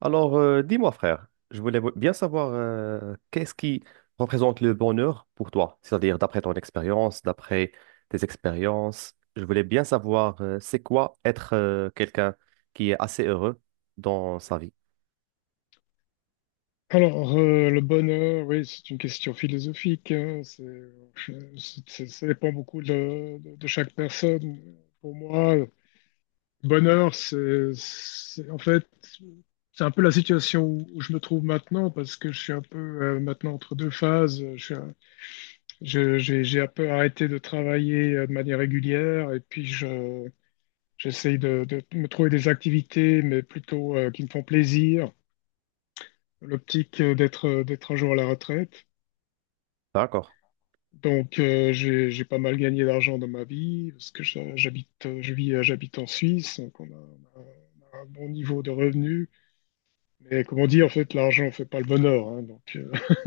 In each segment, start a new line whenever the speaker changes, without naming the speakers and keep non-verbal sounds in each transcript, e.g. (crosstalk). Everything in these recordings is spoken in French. Dis-moi, frère, je voulais bien savoir qu'est-ce qui représente le bonheur pour toi, c'est-à-dire d'après ton expérience, d'après tes expériences. Je voulais bien savoir c'est quoi être quelqu'un qui est assez heureux dans sa vie.
Le bonheur, oui, c'est une question philosophique, hein. Ça dépend beaucoup de chaque personne. Pour moi, le bonheur, en fait, c'est un peu la situation où je me trouve maintenant, parce que je suis un peu maintenant entre deux phases. Je suis un- je- J'ai un peu arrêté de travailler de manière régulière, et puis j'essaye de me trouver des activités, mais plutôt qui me font plaisir. L'optique d'être un jour à la retraite.
D'accord.
J'ai pas mal gagné d'argent dans ma vie, parce que j'habite en Suisse, donc on a un bon niveau de revenus. Mais comme on dit, en fait, l'argent fait pas le bonheur, hein. Donc (laughs)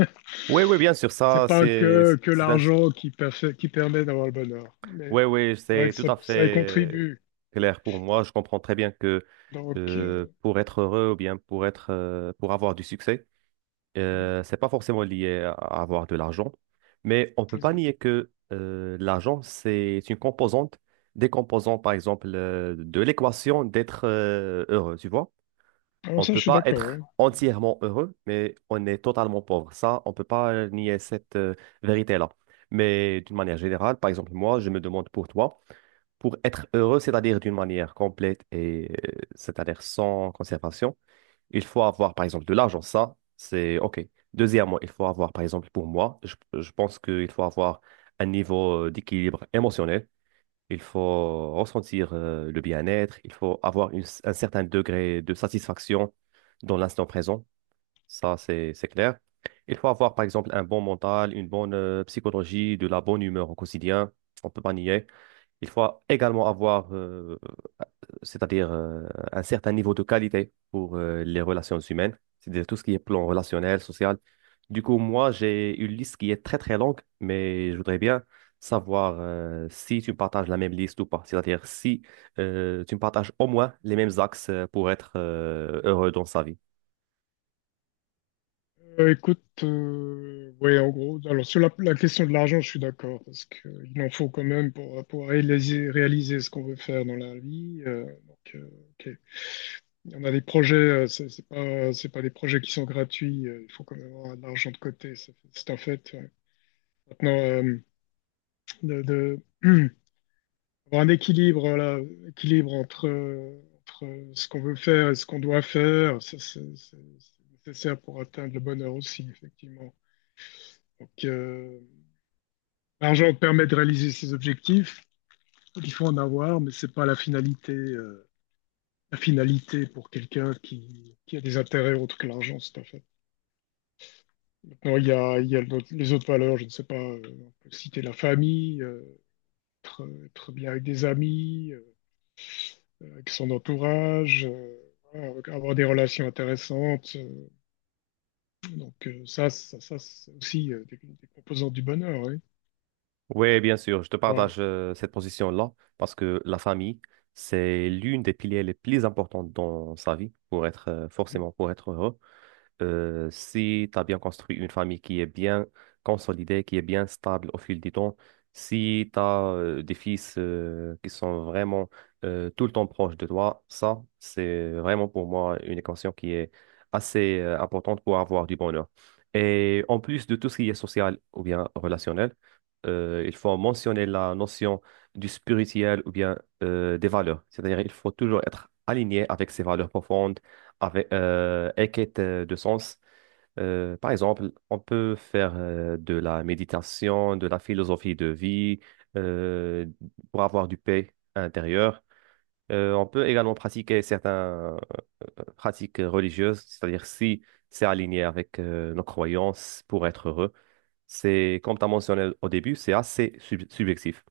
Oui, oui, bien sûr,
c'est
ça,
pas
c'est, c'est
que
c'est un…
l'argent qui, qui permet d'avoir le bonheur, mais
Oui, oui,
c'est vrai
c'est
que
tout à fait
ça y contribue.
clair pour moi. Je comprends très bien que
Donc, euh,
pour être heureux ou bien pour être, pour avoir du succès, c'est pas forcément lié à avoir de l'argent, mais on peut pas
Exact.
nier que l'argent, c'est une composante, des composantes, par exemple, de l'équation d'être heureux, tu vois.
Alors
On
ça, je
peut
suis
pas
d'accord, ouais.
être
Mm-hmm.
entièrement heureux, mais on est totalement pauvre. Ça, on peut pas nier cette vérité-là. Mais d'une manière générale, par exemple, moi, je me demande pour toi, pour être heureux, c'est-à-dire d'une manière complète et c'est-à-dire sans conservation, il faut avoir, par exemple, de l'argent. Ça, c'est OK. Deuxièmement, il faut avoir, par exemple, pour moi, je pense qu'il faut avoir un niveau d'équilibre émotionnel. Il faut ressentir le bien-être. Il faut avoir un certain degré de satisfaction dans l'instant présent. Ça, c'est clair. Il faut avoir, par exemple, un bon mental, une bonne psychologie, de la bonne humeur au quotidien. On peut pas nier. Il faut également avoir c'est-à-dire un certain niveau de qualité pour les relations humaines, c'est-à-dire tout ce qui est plan relationnel, social. Du coup, moi, j'ai une liste qui est très, très longue, mais je voudrais bien savoir si tu me partages la même liste ou pas, c'est-à-dire si tu me partages au moins les mêmes axes pour être heureux dans sa vie.
Écoute, ouais, en gros, alors sur la question de l'argent, je suis d'accord, parce qu'il en faut quand même pour réaliser ce qu'on veut faire dans la vie. Ok. Il y en a des projets, c'est pas des projets qui sont gratuits, il faut quand même avoir de l'argent de côté, c'est un fait, ouais. Maintenant, de, de- (clears throat) avoir un équilibre, voilà, équilibre entre ce qu'on veut faire et ce qu'on doit faire. Ça, c'est nécessaire pour atteindre le bonheur aussi, effectivement. Donc, euh, L'argent permet de réaliser ses objectifs. Il faut en avoir, mais c'est pas la finalité. La finalité pour quelqu'un qui a des intérêts autres que l'argent, c'est à fait. Maintenant, il y a les autres valeurs. Je ne sais pas, on peut citer la famille, être bien avec des amis, avec son entourage, voilà, avoir des relations intéressantes. Ça, c'est aussi des composantes du bonheur, oui.
Oui, bien sûr, je te
Voilà.
partage cette position-là parce que la famille, c'est l'une des piliers les plus importants dans sa vie pour être forcément pour être heureux. Si tu as bien construit une famille qui est bien consolidée, qui est bien stable au fil du temps, si tu as des fils qui sont vraiment tout le temps proches de toi, ça, c'est vraiment pour moi une équation qui est assez importante pour avoir du bonheur. Et en plus de tout ce qui est social ou bien relationnel, il faut mentionner la notion du spirituel ou bien des valeurs. C'est-à-dire, il faut toujours être aligné avec ses valeurs profondes avec, et quête de sens. Par exemple, on peut faire de la méditation, de la philosophie de vie, euh, pour avoir du paix intérieure. On peut également pratiquer certaines pratiques religieuses, c'est-à-dire si c'est aligné avec nos croyances pour être heureux. C'est, comme tu as mentionné au début, c'est assez subjectif.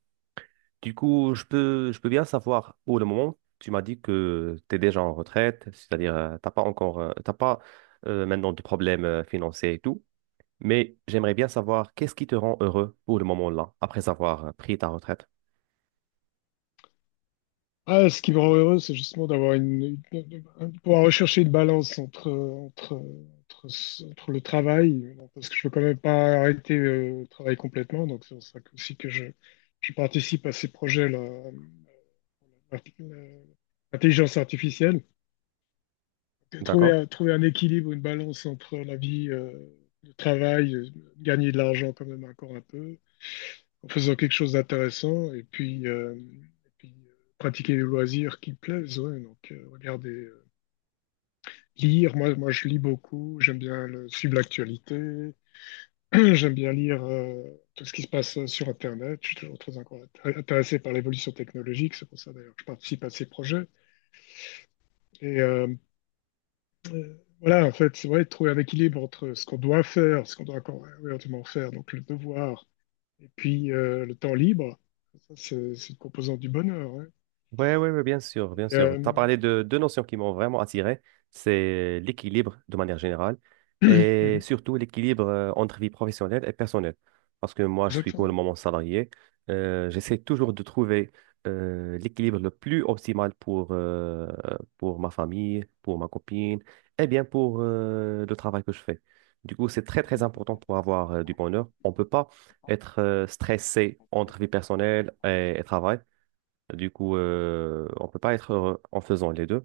Du coup, je peux bien savoir où le moment. Tu m'as dit que tu es déjà en retraite, c'est-à-dire t'as pas encore, t'as pas maintenant de problèmes financiers et tout. Mais j'aimerais bien savoir qu'est-ce qui te rend heureux pour le moment là, après avoir pris ta retraite.
Ah, ce qui me rend heureux, c'est justement d'avoir de pouvoir rechercher une balance entre le travail, parce que je veux quand même pas arrêter le travail complètement. Donc c'est pour ça je participe à ces projets-là. Arti- euh, Intelligence artificielle.
D'accord?
Trouver un équilibre, une balance entre la vie, le travail, gagner de l'argent quand même encore un peu, en faisant quelque chose d'intéressant, et puis, pratiquer les loisirs qui plaisent, ouais. Regardez, lire. Moi, je lis beaucoup, j'aime bien suivre l'actualité. (clears throat) J'aime bien lire tout ce qui se passe sur Internet. Je suis toujours très encore intéressé par l'évolution technologique, c'est pour ça d'ailleurs que je participe à ces projets. Et euh, voilà, en fait, c'est vrai, trouver un équilibre entre ce qu'on doit faire, ce qu'on doit encore éventuellement faire, donc le devoir, et puis le temps libre. C'est une composante du bonheur, ouais.
Ouais, bien sûr, bien
Et,
sûr. Tu as
euh,
parlé de deux notions qui m'ont vraiment attiré. C'est l'équilibre de manière générale et
(clears throat)
surtout l'équilibre entre vie professionnelle et personnelle. Parce que moi, je suis pour le
Exactement.
moment salarié. J'essaie toujours de trouver l'équilibre le plus optimal pour ma famille, pour ma copine et bien pour le travail que je fais. Du coup, c'est très, très important pour avoir du bonheur. On ne peut pas être stressé entre vie personnelle et travail du coup, on peut pas être heureux en faisant les deux.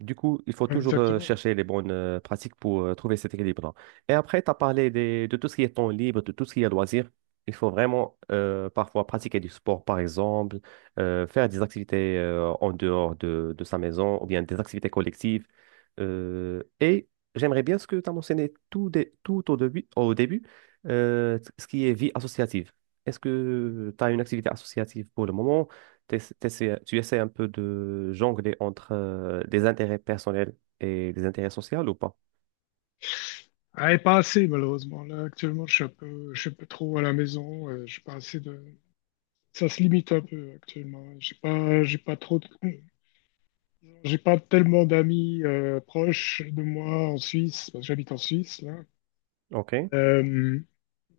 Du coup, il faut toujours
Exactement.
chercher les bonnes pratiques pour trouver cet équilibre-là. Et après, tu as parlé de tout ce qui est temps libre, de tout ce qui est loisir. Il faut vraiment parfois pratiquer du sport, par exemple, faire des activités en dehors de sa maison ou bien des activités collectives. Et j'aimerais bien ce que tu as mentionné tout au début ce qui est vie associative. Est-ce que tu as une activité associative pour le moment? Tu essaies un peu de jongler entre des intérêts personnels et des intérêts sociaux ou pas?
Ah, et pas assez, malheureusement. Là, actuellement, je suis un peu trop à la maison. Je suis pas assez de. Ça se limite un peu actuellement. J'ai pas trop de- (clears throat) J'ai pas tellement d'amis proches de moi en Suisse, parce que j'habite en Suisse, là.
OK.
Euh,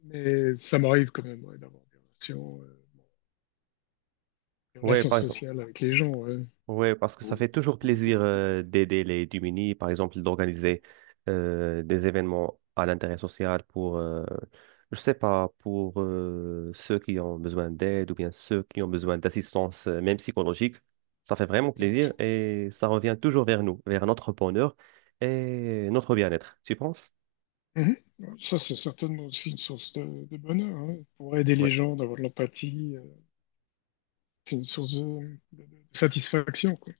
mais ça m'arrive quand même, ouais, d'avoir des
Ouais,
relations
par exemple.
sociales avec les gens, ouais.
Ouais, parce que ça fait toujours plaisir d'aider les démunis, par exemple, d'organiser des événements à l'intérêt social pour, je sais pas, pour ceux qui ont besoin d'aide ou bien ceux qui ont besoin d'assistance, même psychologique. Ça fait vraiment
Exact.
plaisir et ça revient toujours vers nous, vers notre bonheur et notre bien-être, tu penses?
Mhm. Ouais, ça, c'est certainement aussi une source de bonheur, hein. Pour aider
Ouais.
les gens, d'avoir de l'empathie, c'est une source de satisfaction, quoi.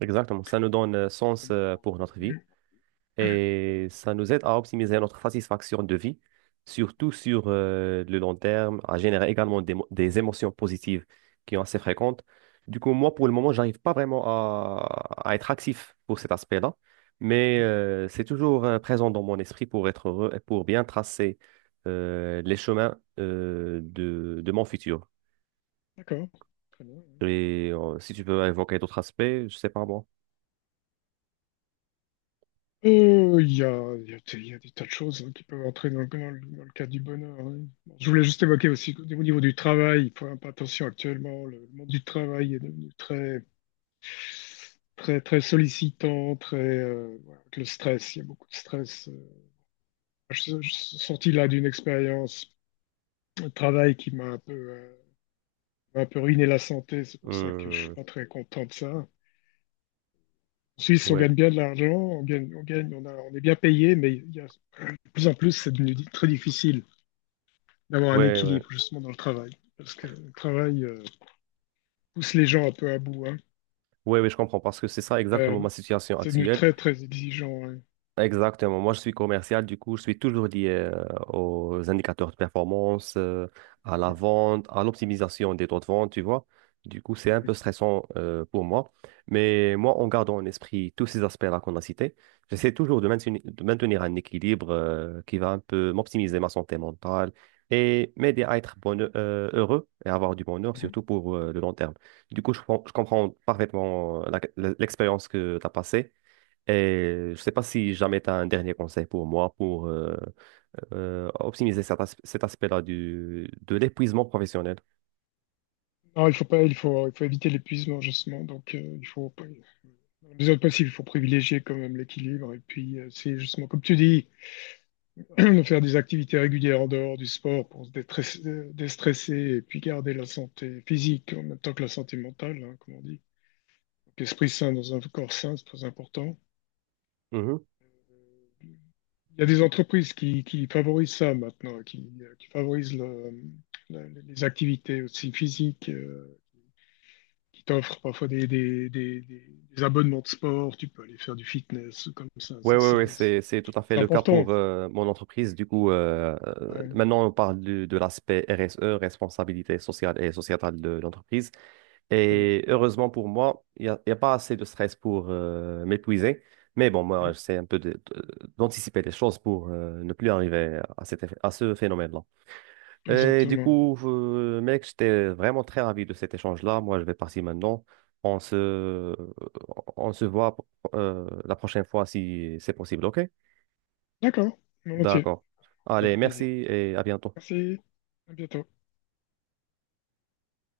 Exactement, ça nous donne
Si
sens
on a-
pour notre vie
Mhm.
et ça nous aide à optimiser notre satisfaction de vie, surtout sur le long terme, à générer également des émotions positives qui sont assez fréquentes. Du coup, moi, pour le moment, j'arrive pas vraiment à être actif pour cet aspect-là, mais
Mhm.
c'est toujours présent dans mon esprit pour être heureux et pour bien tracer les chemins de mon futur.
D'accord, très bien, ouais.
Et si tu peux évoquer d'autres aspects, je sais pas moi.
Il y a des tas de choses, hein, qui peuvent entrer dans le cadre du bonheur, hein. Bon, je voulais juste évoquer aussi qu'au niveau du travail, il faut faire un peu attention actuellement. Le monde du travail est devenu très sollicitant, très, voilà, avec le stress. Il y a beaucoup de stress, Je suis sorti là d'une expérience, le travail qui m'a un peu ruiné la santé. C'est pour ça que je suis
Hum,
pas très content de ça. En Suisse, on
ouais.
gagne bien de l'argent, on gagne, on gagne, on a- on est bien payé, mais il y a, de plus en plus, c'est devenu très difficile d'avoir un
Ouais, ouais.
équilibre justement dans le travail, parce que le travail pousse les gens un peu à bout, hein.
Oui, oui, je comprends parce que c'est ça
Euh,
exactement ma situation
c'est devenu
actuelle.
très très exigeant, ouais.
Exactement. Moi, je suis commercial, du coup, je suis toujours lié aux indicateurs de performance, à la
Mhm,
vente, à l'optimisation des taux de vente, tu vois. Du coup, c'est un
mhm,
peu stressant pour moi. Mais moi, en gardant en esprit tous ces aspects-là qu'on a cités, j'essaie toujours de maintenir un équilibre qui va un peu m'optimiser ma santé mentale et m'aider à être heureux et avoir du bonheur,
mhm.
surtout pour le long terme. Du coup, je comprends parfaitement l'expérience que tu as passée. Et je sais pas si jamais tu as un dernier conseil pour moi pour optimiser cet aspect-là du, de l'épuisement professionnel.
Non, il faut pas, il faut éviter l'épuisement justement. Donc, il faut, pas- dans la mesure du possible, il faut privilégier quand même l'équilibre. Et puis, c'est justement comme tu dis, (clears throat) de faire des activités régulières en dehors du sport pour déstresser et puis garder la santé physique en même temps que la santé mentale, hein, comme on dit. Donc, esprit sain dans un corps sain, c'est très important.
Mhm.
Il y a des entreprises qui favorisent ça maintenant, qui favorisent les activités aussi physiques, qui t'offrent parfois des abonnements de sport, tu peux aller faire du fitness comme ça.
Oui,
Ça
oui,
c'est
oui, c'est tout à fait
c'est
le cas
important.
pour mon entreprise. Du coup,
Ouais,
maintenant, on parle de l'aspect RSE, responsabilité sociale et sociétale de l'entreprise.
très bien.
Et heureusement pour moi, il y a pas assez de stress pour m'épuiser. Mais bon, moi, j'essaie un peu d'anticiper les choses pour ne plus arriver à, à ce phénomène-là. Et du
Exactement.
coup, mec, j'étais vraiment très ravi de cet échange-là. Moi, je vais partir maintenant. On se, euh, on se voit la prochaine fois si c'est possible, ok?
D'accord, volontiers,
D'accord.
ça fait
Allez, merci
plaisir.
et à bientôt.
Merci, à bientôt.